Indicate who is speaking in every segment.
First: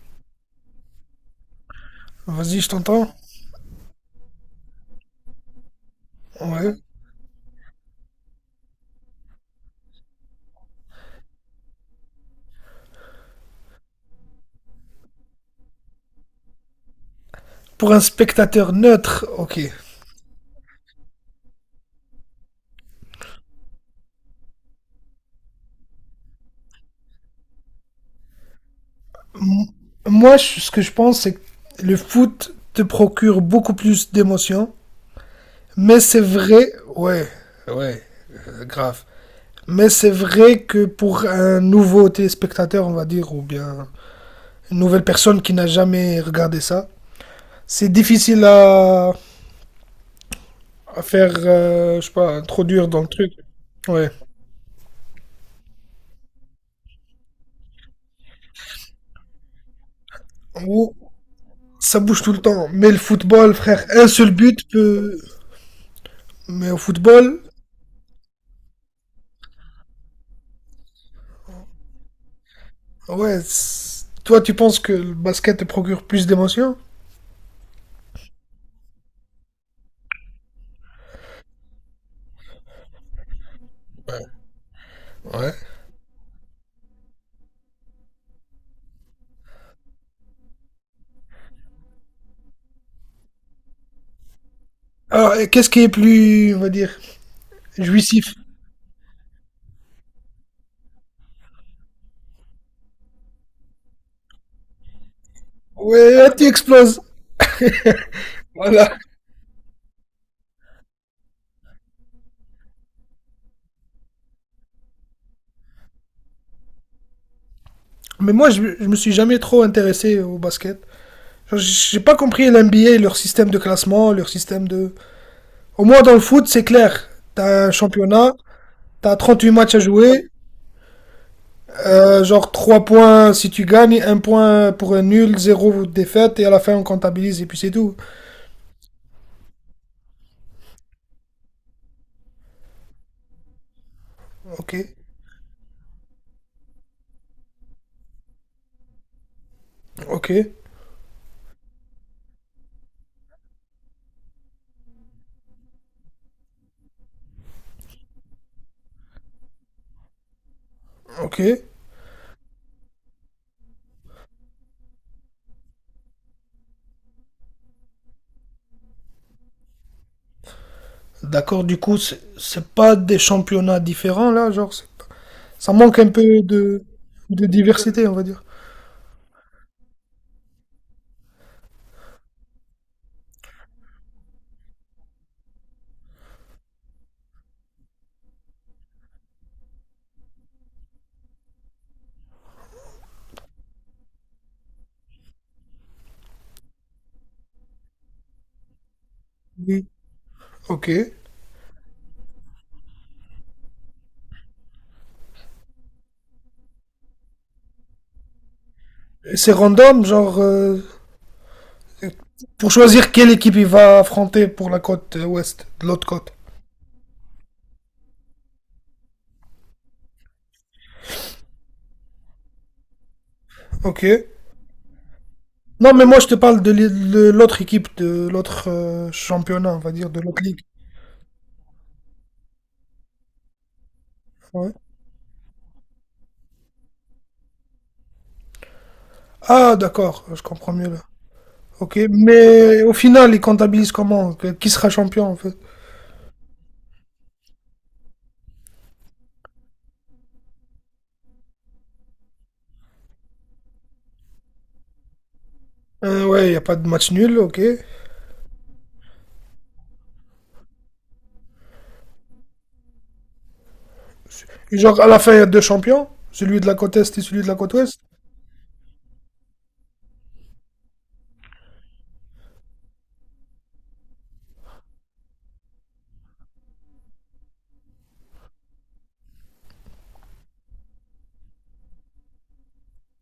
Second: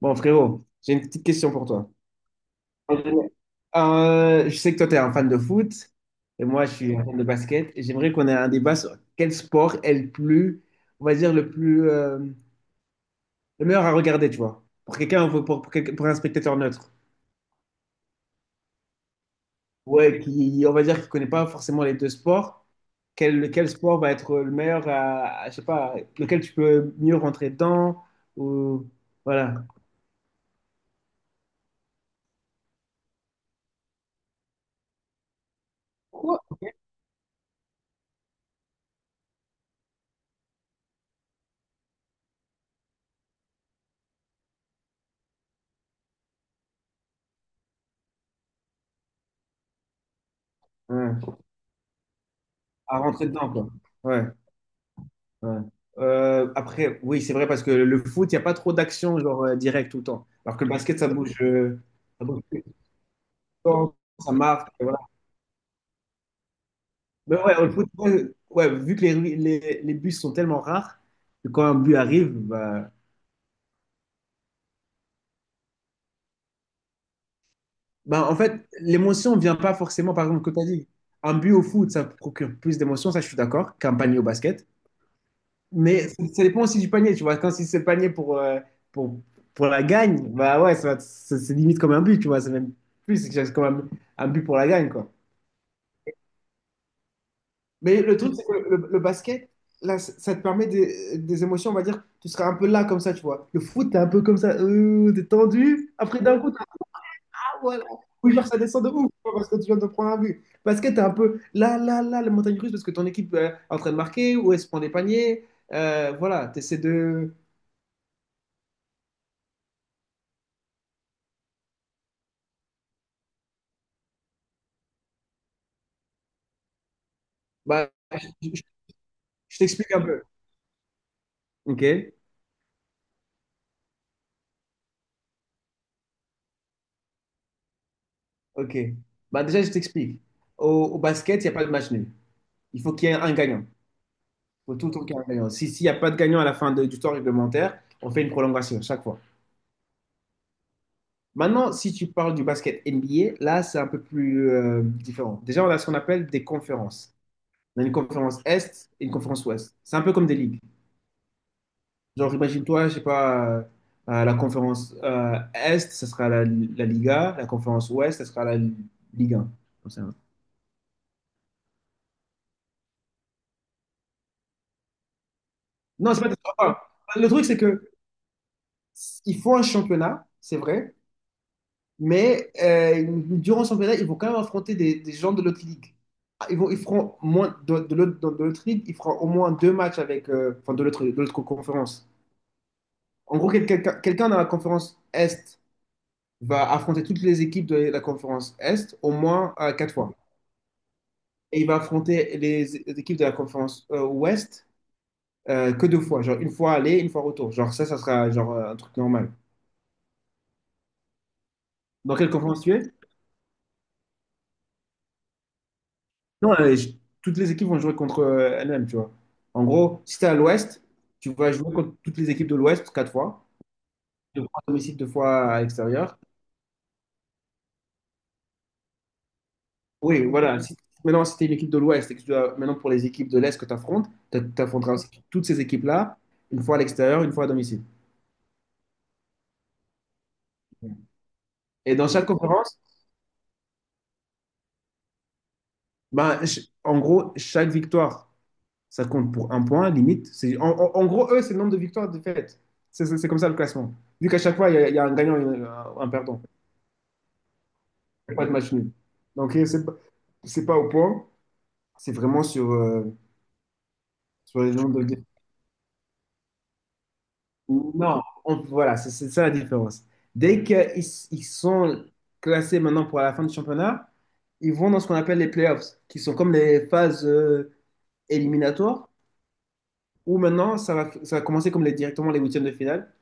Speaker 1: Bon, frérot, j'ai une petite question pour toi.
Speaker 2: Vas-y, je t'entends.
Speaker 1: Je sais que toi, tu es un fan de foot et moi,
Speaker 2: Ouais.
Speaker 1: je suis un fan de basket. Et j'aimerais qu'on ait un débat sur quel sport est le plus, on va dire, le plus, le meilleur à regarder, tu vois. Pour quelqu'un, pour un spectateur neutre.
Speaker 2: Pour un spectateur neutre, ok.
Speaker 1: Ouais, qui, on va dire, qui connaît pas forcément les deux sports. Quel sport va être le meilleur je sais pas, lequel tu peux mieux rentrer dedans ou,
Speaker 2: M-
Speaker 1: voilà.
Speaker 2: Moi, ce que je pense, c'est que le foot te procure beaucoup plus d'émotions. Mais c'est
Speaker 1: Quoi?
Speaker 2: vrai, ouais, ouais, grave. Mais c'est vrai que pour un nouveau téléspectateur, on va dire, ou bien une nouvelle personne qui n'a jamais regardé ça, c'est difficile à
Speaker 1: Ouais,
Speaker 2: faire, je sais pas, introduire
Speaker 1: à
Speaker 2: dans le
Speaker 1: rentrer
Speaker 2: truc.
Speaker 1: dedans, quoi.
Speaker 2: Ouais.
Speaker 1: Ouais. Ouais. Après, oui, c'est vrai parce que le foot, il n'y a pas trop d'action genre direct tout le temps. Alors que le
Speaker 2: Ou
Speaker 1: basket, ça bouge, euh,
Speaker 2: ça bouge
Speaker 1: ça
Speaker 2: tout le
Speaker 1: bouge tout le
Speaker 2: temps. Mais le football, frère,
Speaker 1: temps,
Speaker 2: un seul
Speaker 1: ça
Speaker 2: but
Speaker 1: marque. Et voilà.
Speaker 2: peut, mais au
Speaker 1: Mais
Speaker 2: football,
Speaker 1: ouais, le foot, ouais, ouais, vu que les buts sont tellement rares, que quand un but arrive, bah,
Speaker 2: ouais, toi, tu penses que le basket te procure plus d'émotions?
Speaker 1: bah, en fait, l'émotion ne vient pas forcément, par exemple, que tu as dit. Un but au foot, ça procure plus d'émotion, ça je suis d'accord, qu'un panier au basket.
Speaker 2: Ouais.
Speaker 1: Mais ça dépend aussi du panier, tu vois. Quand si c'est le panier pour, pour la gagne, bah ouais, c'est limite comme un but, tu vois. C'est même plus, c'est que c'est comme un but pour la gagne, quoi.
Speaker 2: Alors, et qu'est-ce qui est plus, on va dire,
Speaker 1: Mais le
Speaker 2: jouissif?
Speaker 1: truc, c'est que le basket, là, ça te permet des émotions, on va dire, tu seras un peu là comme ça, tu vois. Le foot, t'es un peu comme ça, t'es tendu,
Speaker 2: Ouais,
Speaker 1: après
Speaker 2: là,
Speaker 1: d'un
Speaker 2: tu
Speaker 1: coup,
Speaker 2: exploses.
Speaker 1: ah voilà, ou genre ça descend de
Speaker 2: Voilà.
Speaker 1: ouf, tu vois, parce que tu viens de prendre un but. Basket, t'es un peu là, là, là, la montagne russe, parce que ton équipe est en train de marquer, ou elle se prend des paniers, voilà, t'essaies de.
Speaker 2: Mais moi, je me suis jamais trop intéressé au basket. Genre, j'ai pas compris l'NBA, leur système de classement, leur système de. Au moins dans le foot, c'est clair. T'as un
Speaker 1: Bah,
Speaker 2: championnat, t'as 38
Speaker 1: je
Speaker 2: matchs à
Speaker 1: t'explique un peu.
Speaker 2: jouer,
Speaker 1: Ok,
Speaker 2: genre 3 points si tu gagnes, 1 point pour un nul, 0 défaite, et à la fin on comptabilise et puis c'est tout.
Speaker 1: ok. Bah déjà, je t'explique. Au, au basket, il n'y a pas de match nul. Il faut qu'il y ait un gagnant. Il
Speaker 2: Ok,
Speaker 1: faut tout le temps qu'il y ait un gagnant. Si, s'il n'y a pas de gagnant à la fin du temps réglementaire, on fait une prolongation chaque fois.
Speaker 2: ok.
Speaker 1: Maintenant, si tu parles du basket NBA, là, c'est un peu plus différent. Déjà, on a ce qu'on appelle des conférences. On a une conférence Est et une conférence Ouest. C'est un peu comme des ligues.
Speaker 2: Ok,
Speaker 1: Genre, imagine-toi, je sais pas, la conférence Est, ce sera la Liga. La conférence Ouest, ce sera la Ligue 1.
Speaker 2: d'accord. Du coup, c'est pas des championnats différents là, genre, ça manque un
Speaker 1: Non,
Speaker 2: peu
Speaker 1: c'est pas décevant.
Speaker 2: de,
Speaker 1: Le truc,
Speaker 2: de
Speaker 1: c'est que
Speaker 2: diversité, on va dire.
Speaker 1: il faut un championnat, c'est vrai, mais durant le championnat, ils vont quand même affronter des gens de l'autre ligue. Ah, ils feront moins de l'autre ligue, ils feront au moins 2 matchs avec, enfin, de l'autre conférence. En gros, quelqu'un dans la conférence Est va affronter toutes les équipes de la conférence Est au moins
Speaker 2: Oui.
Speaker 1: 4 fois.
Speaker 2: Ok. Et
Speaker 1: Et il va affronter les équipes de la conférence Ouest que 2 fois, genre une fois aller, une fois retour. Genre ça sera genre un truc normal.
Speaker 2: c'est random, genre,
Speaker 1: Dans quelle conférence
Speaker 2: pour
Speaker 1: tu es?
Speaker 2: choisir quelle équipe il va affronter pour la côte ouest, de l'autre côte.
Speaker 1: Non, toutes les équipes vont jouer contre elles-mêmes, tu vois. En gros, si t'es à l'Ouest, tu vas jouer contre toutes les équipes de l'Ouest 4 fois,
Speaker 2: Ok.
Speaker 1: 2 fois à domicile, 2 fois à
Speaker 2: Non, mais moi
Speaker 1: l'extérieur.
Speaker 2: je te parle de de l'autre équipe, de l'autre championnat, on va dire, de
Speaker 1: Oui,
Speaker 2: l'autre
Speaker 1: voilà.
Speaker 2: ligue.
Speaker 1: Maintenant, si t'es une équipe de l'Ouest et que tu dois, maintenant pour les équipes de l'Est que tu affrontes, tu
Speaker 2: Ouais.
Speaker 1: affronteras aussi toutes ces équipes-là, une fois à l'extérieur, une fois à domicile.
Speaker 2: Ah, d'accord, je comprends mieux là.
Speaker 1: Et
Speaker 2: Ok,
Speaker 1: dans chaque conférence,
Speaker 2: mais au final, ils comptabilisent comment? Qui sera champion en fait?
Speaker 1: ben, en gros, chaque victoire, ça compte pour un point, limite. C'est, en gros, eux, c'est le nombre de victoires et de défaites. C'est comme ça le classement. Vu qu'à chaque fois, il y a un gagnant et un perdant.
Speaker 2: Ouais, il n'y a pas de match nul, ok.
Speaker 1: Il n'y a pas de match nul. Donc, et c'est pas au point. C'est vraiment sur, sur les
Speaker 2: Et genre,
Speaker 1: nombres
Speaker 2: à
Speaker 1: de
Speaker 2: la
Speaker 1: games.
Speaker 2: fin, il y a deux champions, celui de la côte Est et celui de la côte Ouest.
Speaker 1: Non, voilà, c'est ça la différence. Dès qu'ils ils sont classés maintenant pour la fin du championnat, ils vont dans ce qu'on appelle les playoffs, qui sont comme les phases éliminatoires, où maintenant, ça va commencer comme directement les huitièmes de finale.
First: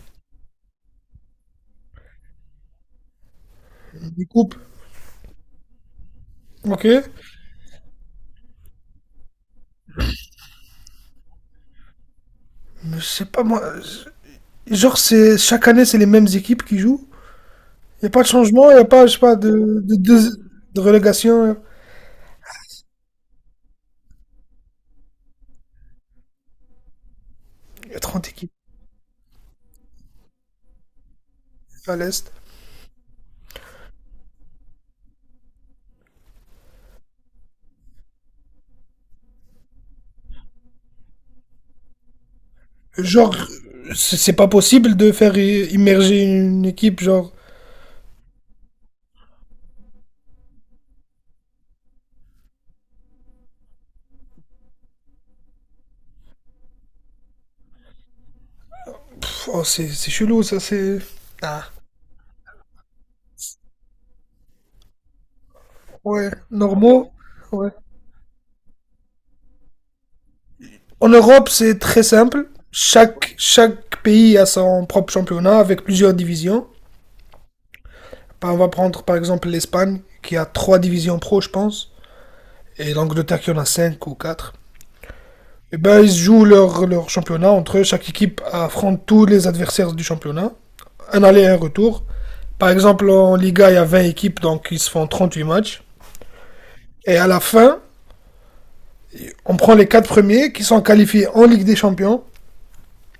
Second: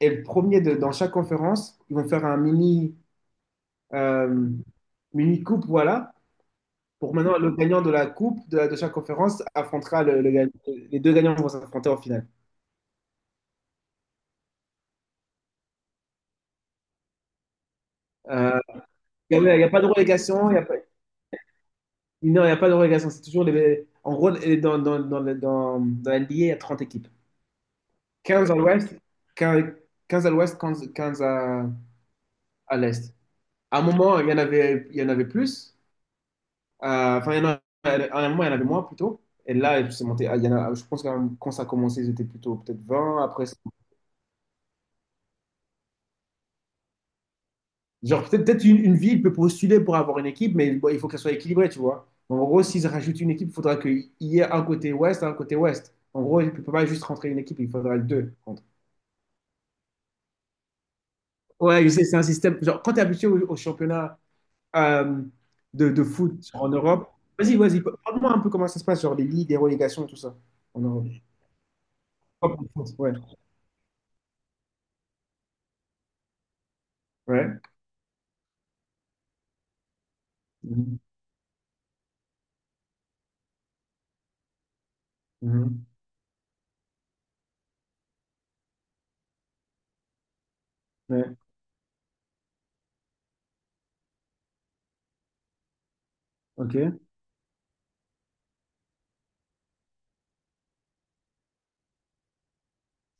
Speaker 1: Et le premier dans chaque conférence, ils vont faire un
Speaker 2: Ils
Speaker 1: euh,
Speaker 2: coupent,
Speaker 1: mini coupe, voilà.
Speaker 2: ok.
Speaker 1: Pour maintenant, le gagnant de la coupe de chaque conférence affrontera les deux gagnants vont s'affronter en finale.
Speaker 2: Mais je sais pas, moi. Genre, c'est, chaque année, c'est les mêmes équipes qui jouent. Il n'y a pas de
Speaker 1: Euh,
Speaker 2: changement, il n'y a pas, je sais pas,
Speaker 1: Il n'y a pas de
Speaker 2: de, de-
Speaker 1: relégation, il y a pas,
Speaker 2: de relégation.
Speaker 1: non, il y a pas de relégation. C'est toujours en gros dans la NBA, il y a 30 équipes.
Speaker 2: Il y a trente
Speaker 1: 15
Speaker 2: équipes
Speaker 1: à l'ouest, 15, 15 à l'ouest, 15, 15 à,
Speaker 2: à l'Est.
Speaker 1: à l'est. À un moment, il y en avait plus. Enfin, il y en a- à un moment, il y en avait moins plutôt. Et là, c'est monté. À- il y en a- je pense que quand ça a commencé, ils étaient plutôt peut-être 20.
Speaker 2: Genre,
Speaker 1: Après,
Speaker 2: c'est pas possible de faire immerger une équipe, genre.
Speaker 1: Genre, peut-être une ville peut postuler pour avoir une équipe, mais bon, il faut qu'elle soit équilibrée, tu vois. En gros, s'ils rajoutent une équipe, il faudra qu'il y ait un côté ouest, un côté ouest. En gros, il ne peut pas juste rentrer une équipe, il faudra deux. Contre.
Speaker 2: Pff, oh, c'est chelou, ça, c'est. Ah.
Speaker 1: Ouais, je sais, c'est un système. Genre, quand tu es habitué au championnat euh, de
Speaker 2: Ouais,
Speaker 1: foot en Europe,
Speaker 2: normaux.
Speaker 1: vas-y,
Speaker 2: Ouais.
Speaker 1: vas-y, parle-moi un peu comment ça se passe, genre les ligues, les relégations, tout ça. En Europe.
Speaker 2: En Europe, c'est très simple.
Speaker 1: Hop, en France. Ouais.
Speaker 2: Chaque pays a son propre championnat avec plusieurs divisions.
Speaker 1: Ouais.
Speaker 2: Bah, on va prendre par exemple l'Espagne, qui a trois
Speaker 1: Mhm.
Speaker 2: divisions pro, je pense, et l'Angleterre qui en a cinq ou quatre. Et
Speaker 1: Mhm.
Speaker 2: ben, ils jouent leur championnat entre eux. Chaque équipe affronte tous les adversaires du championnat. Un
Speaker 1: Ouais.
Speaker 2: aller et un retour. Par exemple, en Liga, il y a 20 équipes, donc ils se font huit matchs.
Speaker 1: Ok.
Speaker 2: Et à la fin, on prend les quatre premiers qui sont qualifiés en Ligue des Champions.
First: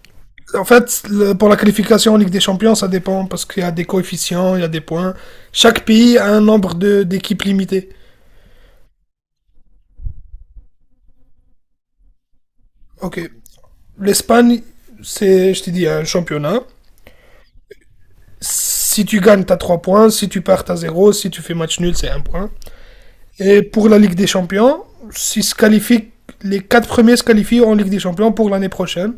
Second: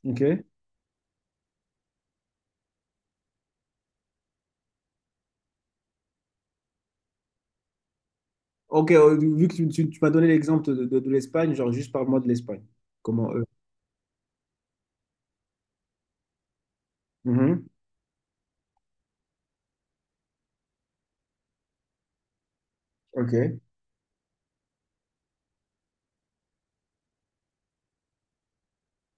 Speaker 1: Ok.
Speaker 2: En fait, pour la qualification en Ligue des Champions, ça dépend parce qu'il y a des coefficients, il y a des points. Chaque pays a un nombre d'équipes limité.
Speaker 1: Ok, vu que tu m'as donné l'exemple de l'Espagne, genre juste parle-moi de l'Espagne. Comment.
Speaker 2: Ok. L'Espagne, c'est, je te dis, un championnat.
Speaker 1: Mhm.
Speaker 2: Si tu gagnes, t'as 3 points. Si tu perds, t'as zéro. Si tu fais match nul, c'est 1 point.
Speaker 1: Ok,
Speaker 2: Et pour la Ligue des Champions, si se qualifient, les 4 premiers se qualifient en Ligue des Champions pour l'année prochaine.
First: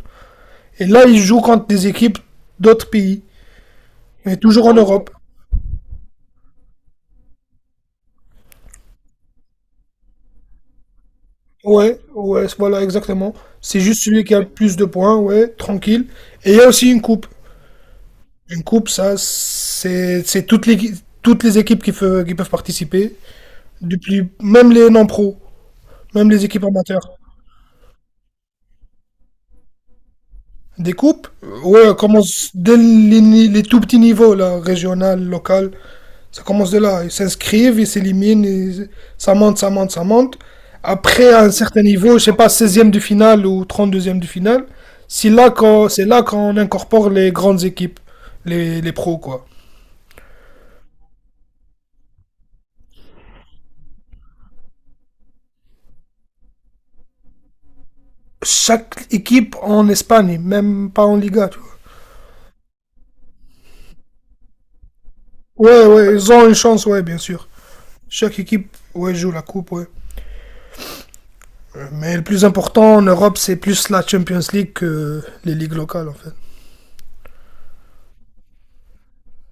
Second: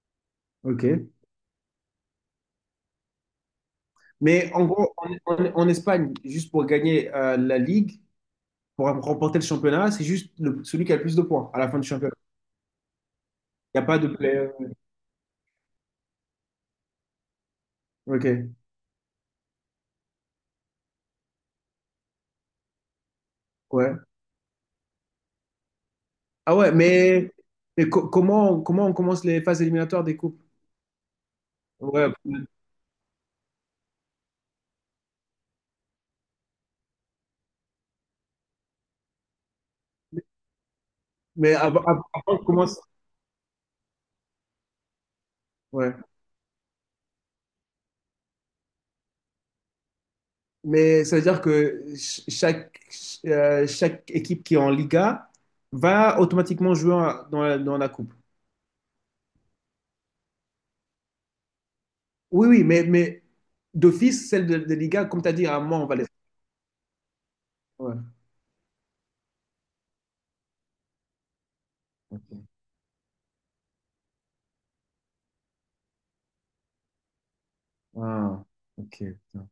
Speaker 1: ok.
Speaker 2: Et là, ils jouent contre des équipes d'autres pays, mais
Speaker 1: Mais en
Speaker 2: toujours en
Speaker 1: gros, en,
Speaker 2: Europe.
Speaker 1: en- en Espagne, juste pour gagner la Ligue, pour remporter le championnat, c'est juste celui qui a le plus de points à la fin du
Speaker 2: Ouais,
Speaker 1: championnat.
Speaker 2: ouais, voilà, exactement.
Speaker 1: Il
Speaker 2: C'est
Speaker 1: n'y a pas
Speaker 2: juste
Speaker 1: de
Speaker 2: celui qui
Speaker 1: play.
Speaker 2: a le plus de points, ouais, tranquille. Et il y a aussi une coupe.
Speaker 1: Ok,
Speaker 2: Une coupe, ça, c'est toutes les, équipes qui peuvent participer,
Speaker 1: ouais.
Speaker 2: depuis, même les non-pros. Même les
Speaker 1: Ah
Speaker 2: équipes
Speaker 1: ouais,
Speaker 2: amateurs.
Speaker 1: mais comment on commence les phases éliminatoires des coupes?
Speaker 2: Des coupes, ouais,
Speaker 1: Ouais,
Speaker 2: commence dès les, ni- les tout petits niveaux, là, régional, local. Ça commence de là. Ils s'inscrivent, ils s'éliminent, et ça monte, ça monte, ça monte. Après, à un
Speaker 1: mais avant,
Speaker 2: certain
Speaker 1: avant-
Speaker 2: niveau, je sais
Speaker 1: avant qu'on
Speaker 2: pas,
Speaker 1: commence.
Speaker 2: 16e de finale ou 32e de finale, c'est là qu'on,
Speaker 1: Ouais.
Speaker 2: c'est là qu'on incorpore les grandes équipes, les pros, quoi.
Speaker 1: Mais ça veut dire que chaque équipe qui est en Liga va automatiquement jouer dans la coupe.
Speaker 2: Chaque équipe en Espagne, même pas en Liga, tu vois.
Speaker 1: Oui, oui, mais d'office, celle de Liga, comme tu as dit, à moi,
Speaker 2: Ouais,
Speaker 1: on va les faire.
Speaker 2: ouais, ils ont une chance, ouais, bien sûr.
Speaker 1: Ouais.
Speaker 2: Chaque équipe, ouais, joue la coupe, ouais. Mais le
Speaker 1: Ok.
Speaker 2: plus important en Europe, c'est plus la Champions League que les ligues locales, en fait.
Speaker 1: Ah, ok. Putain.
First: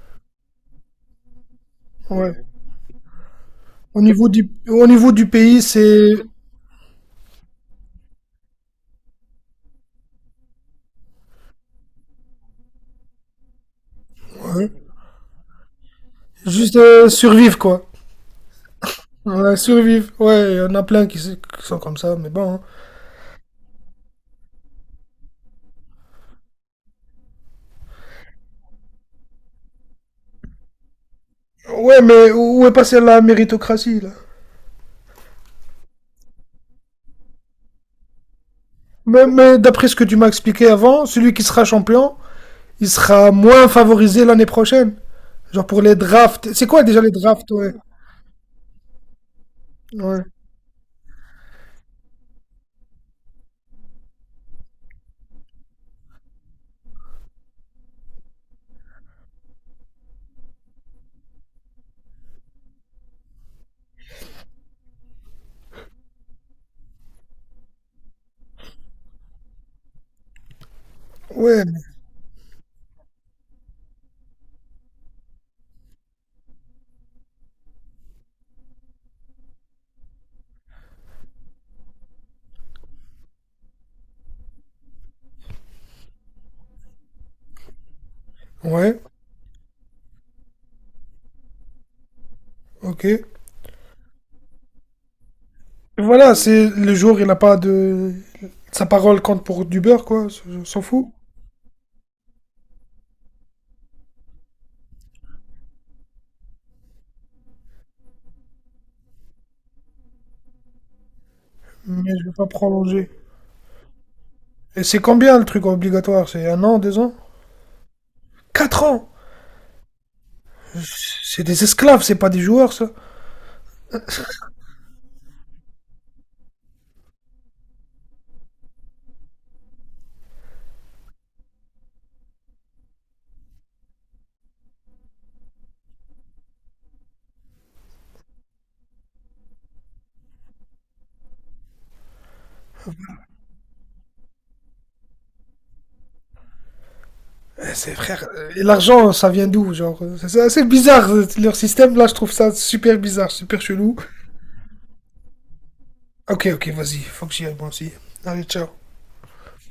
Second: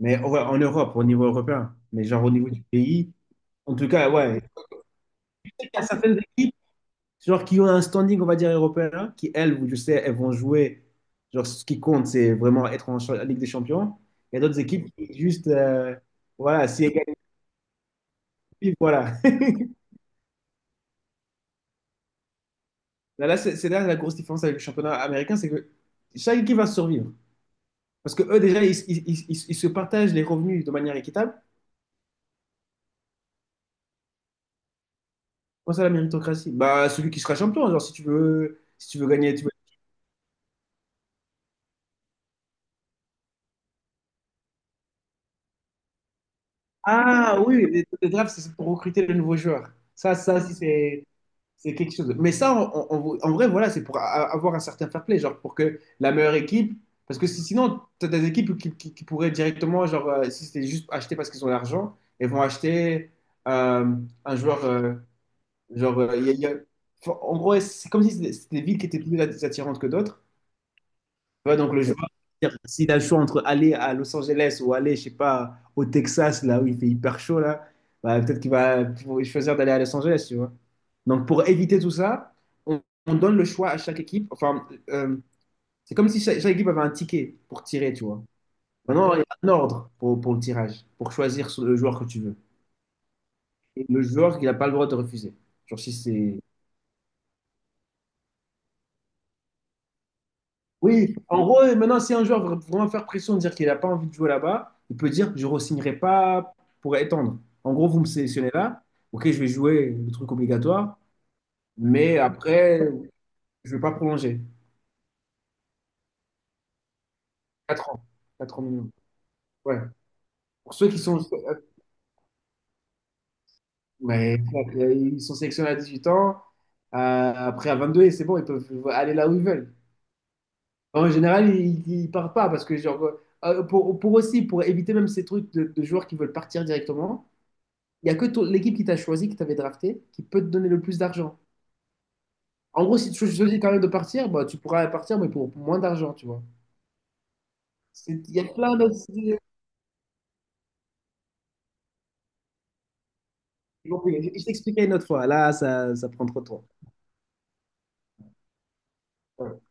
Speaker 1: Mais ouais, en Europe, au niveau européen, mais genre au
Speaker 2: Ouais.
Speaker 1: niveau du pays, en tout
Speaker 2: Au
Speaker 1: cas,
Speaker 2: niveau
Speaker 1: ouais.
Speaker 2: du, au niveau du
Speaker 1: Je
Speaker 2: pays,
Speaker 1: sais qu'il y a
Speaker 2: c'est
Speaker 1: certaines équipes, genre qui ont un standing, on va dire, européen, qui, elles, je sais, elles vont jouer. Genre, ce qui compte, c'est vraiment être en Ligue des Champions. Il y a d'autres
Speaker 2: ouais,
Speaker 1: équipes qui, juste, voilà,
Speaker 2: juste
Speaker 1: si égalité,
Speaker 2: survivre, quoi.
Speaker 1: voilà.
Speaker 2: Ouais, survivre. Ouais, il y en a plein qui sont comme ça, mais bon, hein.
Speaker 1: Là, là, c'est là la grosse différence avec le championnat américain, c'est que chaque équipe va survivre. Parce que eux, déjà, ils se partagent les revenus de manière équitable.
Speaker 2: Ouais, mais où est passée la méritocratie, là?
Speaker 1: Pense à la méritocratie. Bah, celui qui sera champion, genre, si tu veux, si tu veux
Speaker 2: Mais,
Speaker 1: gagner, tu veux-
Speaker 2: mais d'après ce que tu m'as expliqué avant, celui qui sera champion, il sera moins favorisé l'année prochaine. Genre pour les drafts. C'est quoi déjà les
Speaker 1: Ah
Speaker 2: drafts,
Speaker 1: oui,
Speaker 2: ouais?
Speaker 1: les drafts, c'est pour recruter de nouveaux joueurs. Ça,
Speaker 2: Ouais.
Speaker 1: ça, si c'est quelque chose. Mais ça, en vrai, voilà, c'est pour avoir un certain fair play, genre, pour que la meilleure équipe. Parce que sinon, tu as des équipes qui pourraient directement, genre, si c'était juste acheter parce qu'ils ont l'argent, et vont acheter euh, un joueur. Genre, enfin, en gros, ouais, c'est comme si c'était des villes qui étaient plus attirantes que d'autres. Tu vois,
Speaker 2: Ouais,
Speaker 1: donc le joueur, c'est-à-dire, s'il a le choix entre aller à Los Angeles ou aller, je sais pas, au Texas, là où il fait hyper chaud, là, bah, peut-être qu'il va choisir d'aller à Los Angeles, tu vois. Donc, pour éviter tout ça, on, on donne le choix à chaque équipe. Enfin, c'est comme si chaque équipe avait un ticket pour tirer, tu vois.
Speaker 2: ouais,
Speaker 1: Maintenant, il y a un ordre pour le tirage, pour choisir le joueur que tu veux.
Speaker 2: ok.
Speaker 1: Et le joueur qu'il n'a pas le droit de refuser. Genre, si
Speaker 2: Voilà,
Speaker 1: c'est.
Speaker 2: c'est le jour, il n'a pas de. Sa parole compte pour du beurre, quoi. On s'en fout.
Speaker 1: Oui, en gros, maintenant, si un joueur veut vraiment faire pression, dire qu'il n'a pas envie de jouer là-bas, il peut dire, je ne re pas pour étendre. En gros, vous me sélectionnez là, ok, je vais jouer le truc obligatoire,
Speaker 2: Mais
Speaker 1: mais
Speaker 2: je vais pas
Speaker 1: après,
Speaker 2: prolonger.
Speaker 1: je ne vais pas prolonger.
Speaker 2: Et c'est combien le truc obligatoire? C'est 1 an, 2 ans?
Speaker 1: 4 ans. 4 ans
Speaker 2: Quatre
Speaker 1: minimum.
Speaker 2: ans
Speaker 1: Ouais. Pour ceux qui sont,
Speaker 2: C'est des esclaves, c'est pas des joueurs, ça.
Speaker 1: ouais, ils sont sélectionnés à 18 ans, euh, après à 22 et c'est bon, ils peuvent aller là où ils veulent. En général, ils ne partent pas parce que, genre, pour éviter même ces trucs de joueurs qui veulent partir directement, Il n'y a que l'équipe qui t'a choisi, qui t'avait drafté, qui peut te donner le plus d'argent. En gros, si tu choisis quand même de partir, bah, tu pourras partir, mais pour moins d'argent, tu vois.
Speaker 2: Eh, c'est frère.
Speaker 1: Il y a
Speaker 2: Et
Speaker 1: plein d'autres
Speaker 2: l'argent, ça
Speaker 1: idées.
Speaker 2: vient d'où? Genre, c'est assez bizarre leur système. Là, je trouve ça super bizarre, super chelou.
Speaker 1: Bon, je t'expliquerai une autre fois. Là, ça prend trop de
Speaker 2: Ok,
Speaker 1: temps.
Speaker 2: ok, vas-y, faut que j'y aille moi aussi. Allez, ciao.
Speaker 1: Ouais.